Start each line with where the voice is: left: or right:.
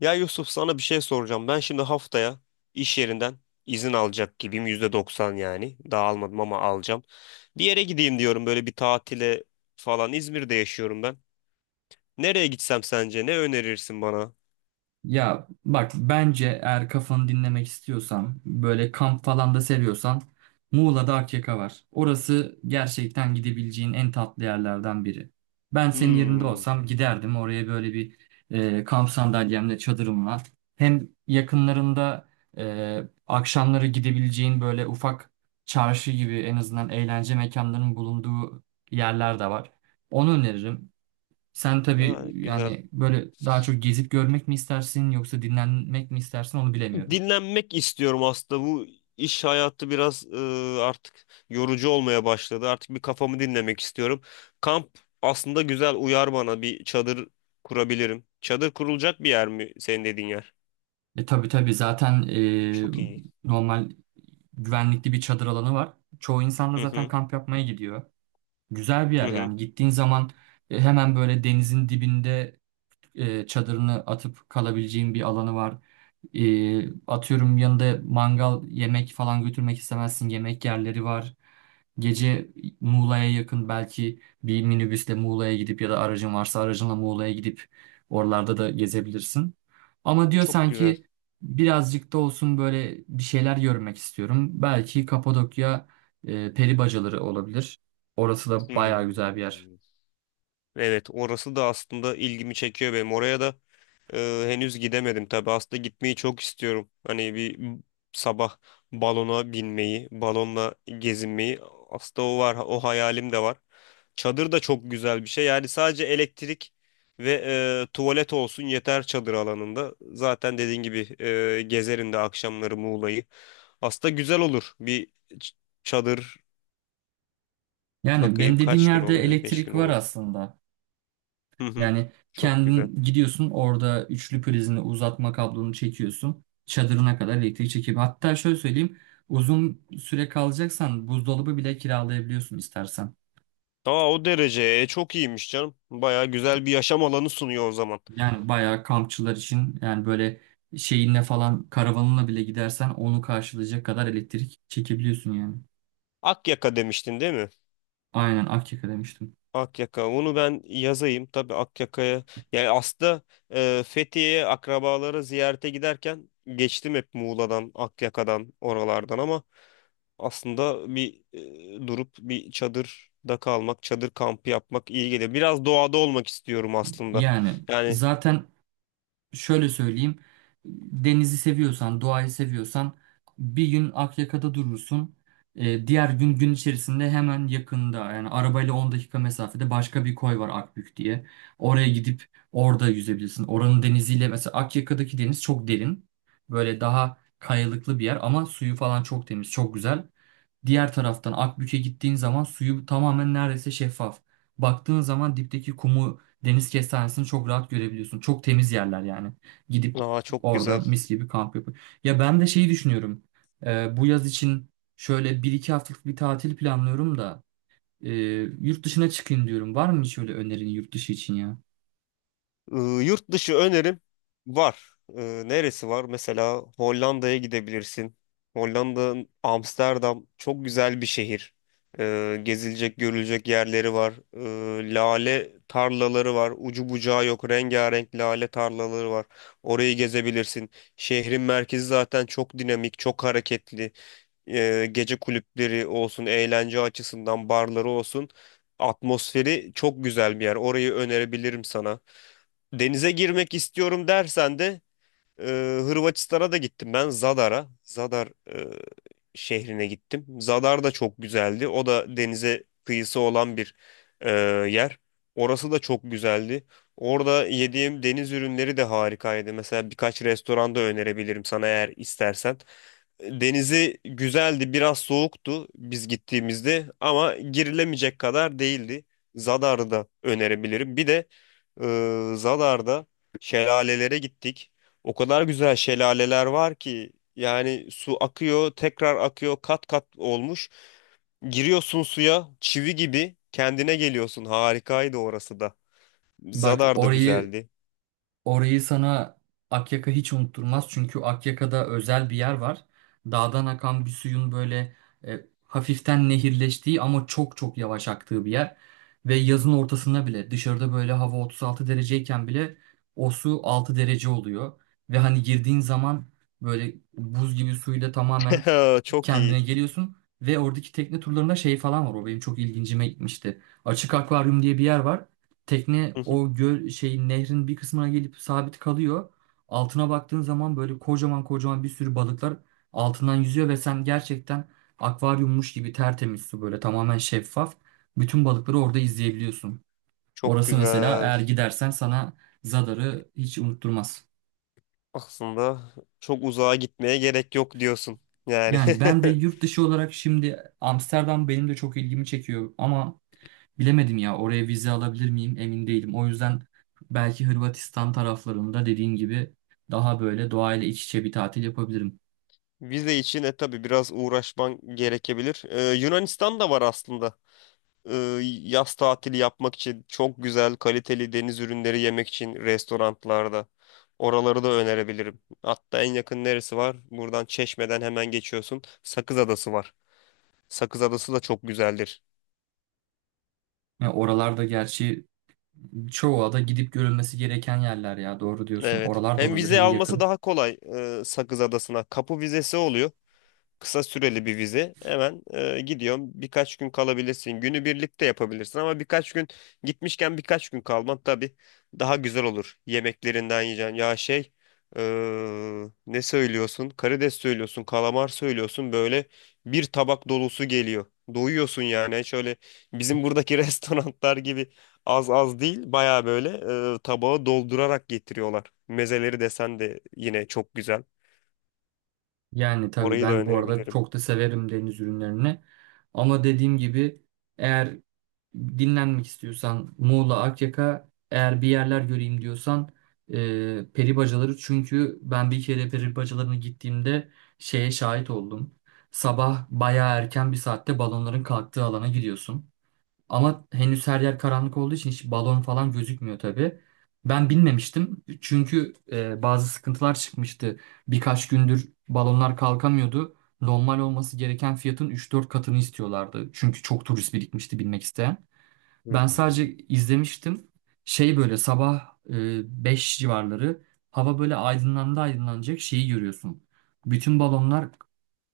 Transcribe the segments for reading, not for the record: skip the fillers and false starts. left: Ya Yusuf sana bir şey soracağım. Ben şimdi haftaya iş yerinden izin alacak gibiyim. %90 yani. Daha almadım ama alacağım. Bir yere gideyim diyorum böyle bir tatile falan. İzmir'de yaşıyorum ben. Nereye gitsem sence? Ne önerirsin bana?
right: Ya bak bence eğer kafanı dinlemek istiyorsan böyle kamp falan da seviyorsan Muğla'da Akyaka var. Orası gerçekten gidebileceğin en tatlı yerlerden biri. Ben senin yerinde
left: Hmm.
right: olsam giderdim oraya böyle bir kamp sandalyemle çadırımla. Hem yakınlarında akşamları gidebileceğin böyle ufak çarşı gibi en azından eğlence mekanlarının bulunduğu yerler de var. Onu öneririm. Sen
left: Ha,
right: tabii
left: güzel.
right: yani böyle daha çok gezip görmek mi istersin yoksa dinlenmek mi istersin onu bilemiyorum.
left: Dinlenmek istiyorum aslında. Bu iş hayatı biraz artık yorucu olmaya başladı. Artık bir kafamı dinlemek istiyorum. Kamp aslında güzel uyar bana. Bir çadır kurabilirim. Çadır kurulacak bir yer mi senin dediğin yer?
right: E tabii tabii zaten
left: Çok iyi.
right: normal güvenlikli bir çadır alanı var. Çoğu insan da
left: Hı
right: zaten
left: hı.
right: kamp yapmaya gidiyor. Güzel bir
left: Hı
right: yer
left: hı.
right: yani gittiğin zaman hemen böyle denizin dibinde çadırını atıp kalabileceğin bir alanı var. Atıyorum yanında mangal yemek falan götürmek istemezsin yemek yerleri var. Gece Muğla'ya yakın belki bir minibüsle Muğla'ya gidip ya da aracın varsa aracınla Muğla'ya gidip oralarda da gezebilirsin. Ama diyor
left: Çok güzel.
right: sanki birazcık da olsun böyle bir şeyler görmek istiyorum. Belki Kapadokya peri bacaları olabilir. Orası da bayağı güzel bir
left: Hmm.
right: yer.
left: Evet, orası da aslında ilgimi çekiyor benim. Oraya da henüz gidemedim tabii. Aslında gitmeyi çok istiyorum. Hani sabah balona binmeyi, balonla gezinmeyi. Aslında o var, o hayalim de var. Çadır da çok güzel bir şey. Yani sadece elektrik ve tuvalet olsun yeter çadır alanında. Zaten dediğin gibi gezerim de akşamları Muğla'yı. Aslında güzel olur çadır.
right: Yani
left: Bakayım
right: benim dediğim
left: kaç gün
right: yerde
left: olabilir? 5
right: elektrik
left: gün
right: var
left: olur.
right: aslında.
left: Hı hı.
right: Yani
left: Çok güzel.
right: kendin gidiyorsun orada üçlü prizini uzatma kablonu çekiyorsun. Çadırına kadar elektrik çekip hatta şöyle söyleyeyim uzun süre kalacaksan buzdolabı bile kiralayabiliyorsun istersen.
left: Aa, o derece. Çok iyiymiş canım. Baya güzel bir yaşam alanı sunuyor o zaman.
right: Yani bayağı kampçılar için yani böyle şeyinle falan karavanınla bile gidersen onu karşılayacak kadar elektrik çekebiliyorsun yani.
left: Akyaka demiştin değil mi?
right: Aynen Akyaka demiştim.
left: Akyaka. Onu ben yazayım. Tabii Akyaka'ya. Yani aslında Fethiye'ye akrabalara ziyarete giderken geçtim hep Muğla'dan, Akyaka'dan, oralardan ama aslında durup bir çadırda kalmak, çadır kampı yapmak iyi geliyor. Biraz doğada olmak istiyorum aslında.
right: Yani
left: Yani
right: zaten şöyle söyleyeyim. Denizi seviyorsan, doğayı seviyorsan bir gün Akyaka'da durursun. Diğer gün gün içerisinde hemen yakında yani arabayla 10 dakika mesafede başka bir koy var Akbük diye. Oraya gidip orada yüzebilirsin. Oranın deniziyle mesela Akyaka'daki deniz çok derin. Böyle daha kayalıklı bir yer ama suyu falan çok temiz, çok güzel. Diğer taraftan Akbük'e gittiğin zaman suyu tamamen neredeyse şeffaf. Baktığın zaman dipteki kumu deniz kestanesini çok rahat görebiliyorsun. Çok temiz yerler yani. Gidip
left: aa, çok
right: orada
left: güzel.
right: mis gibi kamp yapıp. Ya ben de şeyi düşünüyorum. Bu yaz için şöyle bir 2 haftalık bir tatil planlıyorum da e, yurt dışına çıkayım diyorum. Var mı hiç öyle önerin yurt dışı için ya?
left: Ee, Yurt dışı önerim var. Neresi var? Mesela Hollanda'ya gidebilirsin. Hollanda, Amsterdam çok güzel bir şehir. Gezilecek, görülecek yerleri var. Lale tarlaları var. Ucu bucağı yok. Rengarenk lale tarlaları var. Orayı gezebilirsin. Şehrin merkezi zaten çok dinamik, çok hareketli, gece kulüpleri olsun, eğlence açısından barları olsun, atmosferi çok güzel bir yer. Orayı önerebilirim sana. Denize girmek istiyorum dersen de ee, Hırvatistan'a da gittim ben Zadar'a. Zadar e, şehrine gittim. Zadar da çok güzeldi. O da denize kıyısı olan bir e, yer. Orası da çok güzeldi. Orada yediğim deniz ürünleri de harikaydı. Mesela birkaç restoranda önerebilirim sana eğer istersen. Denizi güzeldi, biraz soğuktu biz gittiğimizde ama girilemeyecek kadar değildi. Zadar'ı da önerebilirim. Bir de Zadar'da şelalelere gittik. O kadar güzel şelaleler var ki yani su akıyor, tekrar akıyor, kat kat olmuş. Giriyorsun suya, çivi gibi kendine geliyorsun. Harikaydı orası da.
right: Bak
left: Zadar da
right: orayı
left: güzeldi.
right: Orayı sana Akyaka hiç unutturmaz. Çünkü Akyaka'da özel bir yer var. Dağdan akan bir suyun böyle hafiften nehirleştiği ama çok çok yavaş aktığı bir yer. Ve yazın ortasında bile dışarıda böyle hava 36 dereceyken bile o su 6 derece oluyor. Ve hani girdiğin zaman böyle buz gibi suyla tamamen
left: Çok
right: kendine
left: iyi.
right: geliyorsun. Ve oradaki tekne turlarında şey falan var. O benim çok ilgincime gitmişti. Açık akvaryum diye bir yer var. Tekne
left: Hı hı.
right: o göl şeyin nehrin bir kısmına gelip sabit kalıyor. Altına baktığın zaman böyle kocaman kocaman bir sürü balıklar altından yüzüyor ve sen gerçekten akvaryummuş gibi tertemiz su böyle tamamen şeffaf. Bütün balıkları orada izleyebiliyorsun.
left: Çok
right: Orası mesela
left: güzel.
right: eğer gidersen sana Zadar'ı hiç unutturmaz.
left: Aslında çok uzağa gitmeye gerek yok diyorsun. Yani
right: Yani ben de yurt dışı olarak şimdi Amsterdam benim de çok ilgimi çekiyor ama bilemedim ya oraya vize alabilir miyim emin değilim. O yüzden belki Hırvatistan taraflarında dediğin gibi daha böyle doğayla iç içe bir tatil yapabilirim.
left: vize için e tabii biraz uğraşman gerekebilir. Yunanistan da var aslında. e, Yaz tatili yapmak için çok güzel, kaliteli deniz ürünleri yemek için restoranlarda. Oraları da önerebilirim. Hatta en yakın neresi var? Buradan Çeşme'den hemen geçiyorsun. Sakız Adası var. Sakız Adası da çok güzeldir.
right: Ya oralarda gerçi çoğu ada gidip görülmesi gereken yerler ya doğru diyorsun.
left: Evet.
right: Oralar da
left: Hem
right: olabilir
left: vize
right: hem
left: alması
right: yakın.
left: daha kolay Sakız Adası'na. Kapı vizesi oluyor, kısa süreli bir vize. Hemen gidiyorum. Birkaç gün kalabilirsin. Günü birlikte yapabilirsin ama birkaç gün gitmişken birkaç gün kalman tabii daha güzel olur. Yemeklerinden yiyeceksin. Ya şey, e, ne söylüyorsun? Karides söylüyorsun, kalamar söylüyorsun. Böyle bir tabak dolusu geliyor. Doyuyorsun yani. Hiç öyle bizim buradaki restoranlar gibi az az değil. Baya böyle tabağı doldurarak getiriyorlar. Mezeleri desen de yine çok güzel.
right: Yani tabii
left: Orayı da
right: ben bu arada
left: önerebilirim.
right: çok da severim deniz ürünlerini. Ama dediğim gibi eğer dinlenmek istiyorsan Muğla, Akyaka eğer bir yerler göreyim diyorsan e, peri çünkü ben bir kere peri gittiğimde şeye şahit oldum. Sabah bayağı erken bir saatte balonların kalktığı alana gidiyorsun. Ama henüz her yer karanlık olduğu için hiç balon falan gözükmüyor tabii. Ben bilmemiştim çünkü bazı sıkıntılar çıkmıştı. Birkaç gündür balonlar kalkamıyordu. Normal olması gereken fiyatın üç dört katını istiyorlardı. Çünkü çok turist birikmişti binmek isteyen. Ben sadece
left: Hmm.
right: izlemiştim. Şey böyle sabah 5 civarları hava böyle aydınlandı aydınlanacak şeyi görüyorsun. Bütün balonlar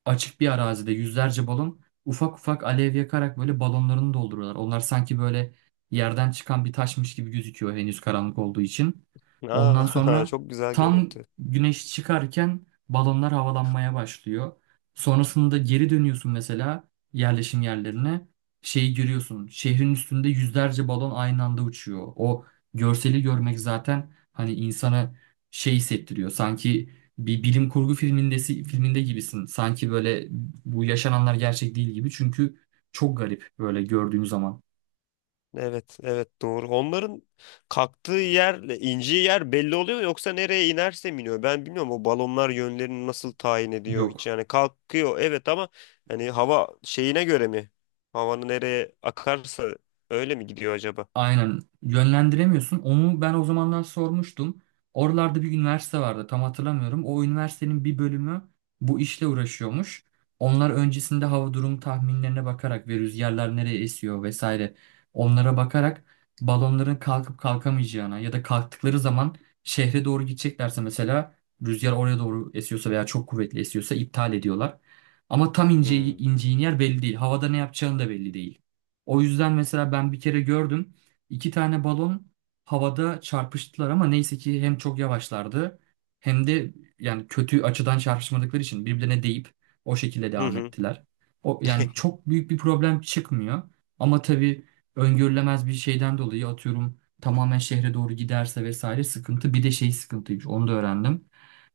right: açık bir arazide yüzlerce balon ufak ufak alev yakarak böyle balonlarını dolduruyorlar. Onlar sanki böyle yerden çıkan bir taşmış gibi gözüküyor henüz karanlık olduğu için. Ondan
left: Aa,
right: sonra
left: çok güzel
right: tam
left: görüntü.
right: güneş çıkarken balonlar havalanmaya başlıyor. Sonrasında geri dönüyorsun mesela yerleşim yerlerine şeyi görüyorsun. Şehrin üstünde yüzlerce balon aynı anda uçuyor. O görseli görmek zaten hani insana şey hissettiriyor. Sanki bir bilim kurgu filminde gibisin. Sanki böyle bu yaşananlar gerçek değil gibi. Çünkü çok garip böyle gördüğün zaman.
left: Evet, evet, doğru. Onların kalktığı yerle indiği yer belli oluyor mu, yoksa nereye inerse mi iniyor? Ben bilmiyorum o balonlar yönlerini nasıl tayin ediyor hiç.
right: Yok.
left: Yani kalkıyor evet ama hani hava şeyine göre mi? Havanın nereye akarsa öyle mi gidiyor acaba?
right: Aynen yönlendiremiyorsun. Onu ben o zamanlar sormuştum. Oralarda bir üniversite vardı tam hatırlamıyorum. O üniversitenin bir bölümü bu işle uğraşıyormuş. Onlar öncesinde hava durum tahminlerine bakarak ve rüzgarlar nereye esiyor vesaire onlara bakarak balonların kalkıp kalkamayacağına ya da kalktıkları zaman şehre doğru gideceklerse mesela rüzgar oraya doğru esiyorsa veya çok kuvvetli esiyorsa iptal ediyorlar. Ama tam
left: Hmm.
right: ineceğin yer belli değil. Havada ne yapacağını da belli değil. O yüzden mesela ben bir kere gördüm. 2 tane balon havada çarpıştılar ama neyse ki hem çok yavaşlardı hem de yani kötü açıdan çarpışmadıkları için birbirine değip o şekilde
left: Hı
right: devam
left: hı.
right: ettiler. O yani çok büyük bir problem çıkmıyor ama tabii öngörülemez bir şeyden dolayı atıyorum tamamen şehre doğru giderse vesaire sıkıntı. Bir de şey sıkıntıymış onu da öğrendim.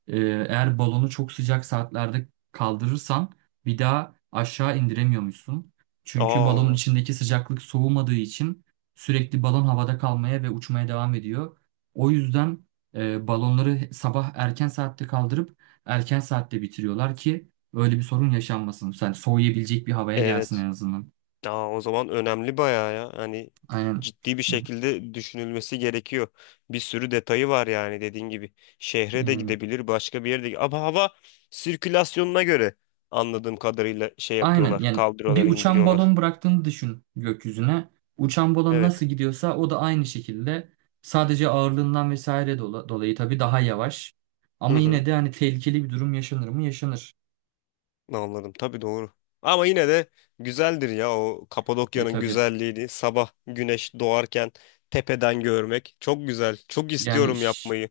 right: Ee, Eğer balonu çok sıcak saatlerde kaldırırsan bir daha aşağı indiremiyormuşsun. Çünkü balonun
left: Aa,
right: içindeki sıcaklık soğumadığı için sürekli balon havada kalmaya ve uçmaya devam ediyor. O yüzden balonları sabah erken saatte kaldırıp erken saatte bitiriyorlar ki öyle bir sorun yaşanmasın. Yani soğuyabilecek bir havaya gelsin
left: evet.
right: en azından.
left: Aa, o zaman önemli bayağı ya. Hani
right: Aynen.
left: ciddi bir şekilde düşünülmesi gerekiyor. Bir sürü detayı var yani dediğin gibi. Şehre de
right: Yani.
left: gidebilir, başka bir yere de. Ama hava sirkülasyonuna göre anladığım kadarıyla şey
right: Aynen
left: yapıyorlar.
right: yani bir
left: Kaldırıyorlar,
right: uçan
left: indiriyorlar.
right: balon bıraktığını düşün gökyüzüne. Uçan balon nasıl
left: Evet.
right: gidiyorsa o da aynı şekilde sadece ağırlığından vesaire dolayı tabii daha yavaş.
left: Hı
right: Ama
left: hı.
right: yine de hani tehlikeli bir durum yaşanır mı? Yaşanır.
left: Anladım. Tabii, doğru. Ama yine de güzeldir ya, o
right: E
left: Kapadokya'nın
right: tabii.
left: güzelliğini sabah güneş doğarken tepeden görmek çok güzel. Çok
right: Yani
left: istiyorum yapmayı.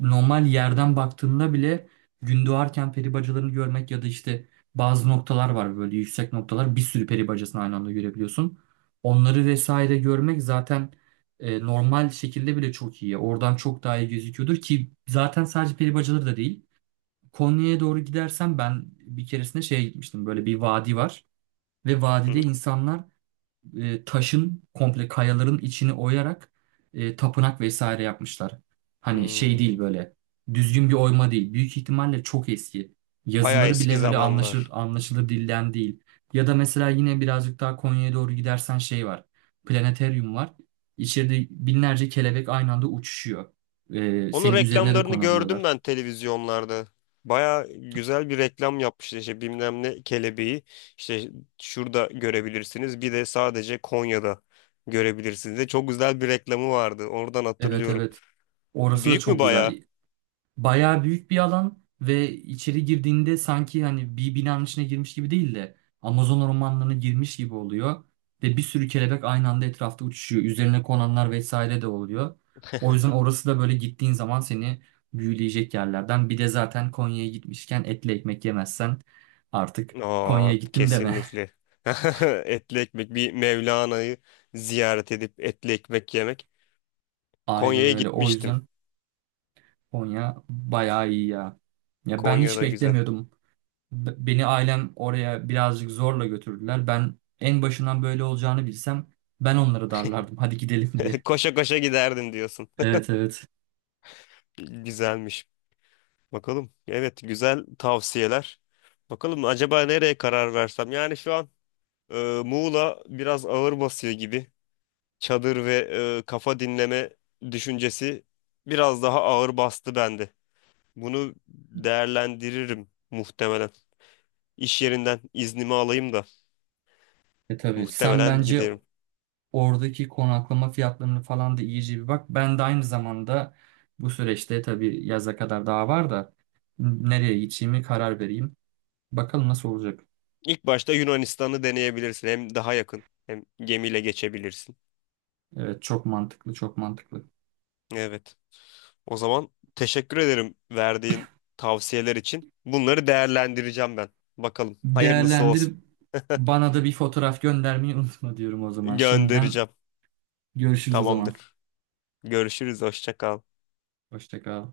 right: normal yerden baktığında bile doğarken peri bacalarını görmek ya da işte bazı noktalar var böyle yüksek noktalar bir sürü peri bacasını aynı anda görebiliyorsun. Onları vesaire görmek zaten normal şekilde bile çok iyi. Oradan çok daha iyi gözüküyordur ki zaten sadece peri bacaları da değil. Konya'ya doğru gidersen ben bir keresinde şeye gitmiştim. Böyle bir vadi var ve
left: Hı
right: vadide
left: hı.
right: insanlar taşın komple kayaların içini oyarak tapınak vesaire yapmışlar. Hani şey değil
left: Hmm.
right: böyle düzgün bir oyma değil. Büyük ihtimalle çok eski.
left: Bayağı
right: Yazıları
left: eski
right: bile böyle
left: zamanlar.
right: anlaşılır dilden değil. Ya da mesela yine birazcık daha Konya'ya doğru gidersen şey var. Planetaryum var. İçeride binlerce kelebek aynı anda uçuşuyor.
left: Onun
right: Senin üzerine de
left: reklamlarını gördüm
right: konabiliyorlar.
left: ben televizyonlarda. Baya güzel bir reklam yapmışlar, işte bilmem ne kelebeği işte şurada görebilirsiniz, bir de sadece Konya'da görebilirsiniz, de çok güzel bir reklamı vardı, oradan
right: Evet
left: hatırlıyorum.
right: evet. Orası da
left: Büyük mü
right: çok
left: baya?
right: güzel. Bayağı büyük bir alan ve içeri girdiğinde sanki hani bir binanın içine girmiş gibi değil de Amazon ormanlarına girmiş gibi oluyor. Ve bir sürü kelebek aynı anda etrafta uçuşuyor. Üzerine konanlar vesaire de oluyor. O yüzden orası da böyle gittiğin zaman seni büyüleyecek yerlerden. Bir de zaten Konya'ya gitmişken etli ekmek yemezsen artık
left: Aa,
right: Konya'ya gittim deme.
left: kesinlikle. Etli ekmek bir, Mevlana'yı ziyaret edip etli ekmek yemek.
right: Aynen
left: Konya'ya
right: öyle. O
left: gitmiştim.
right: yüzden Konya bayağı iyi ya. Ya ben hiç
left: Konya'da güzel.
right: beklemiyordum. Beni ailem oraya birazcık zorla götürdüler. Ben en başından böyle olacağını bilsem ben onları darlardım. Hadi gidelim diye.
left: Koşa koşa giderdim diyorsun.
right: Evet evet.
left: Güzelmiş. Bakalım. Evet, güzel tavsiyeler. Bakalım acaba nereye karar versem? Yani şu an Muğla biraz ağır basıyor gibi. Çadır ve kafa dinleme düşüncesi biraz daha ağır bastı bende. Bunu değerlendiririm muhtemelen. İş yerinden iznimi alayım da
right: E tabii sen
left: muhtemelen
right: bence
left: giderim.
right: oradaki konaklama fiyatlarını falan da iyice bir bak. Ben de aynı zamanda bu süreçte tabii yaza kadar daha var da nereye gideceğimi karar vereyim. Bakalım nasıl olacak.
left: İlk başta Yunanistan'ı deneyebilirsin. Hem daha yakın hem gemiyle geçebilirsin.
right: Evet çok mantıklı çok mantıklı.
left: Evet. O zaman teşekkür ederim verdiğin tavsiyeler için. Bunları değerlendireceğim ben. Bakalım, hayırlısı
right: Değerlendir
left: olsun.
right: bana da bir fotoğraf göndermeyi unutma diyorum o zaman. Şimdiden
left: Göndereceğim.
right: görüşürüz o zaman.
left: Tamamdır. Görüşürüz. Hoşça kal.
right: Hoşça kal.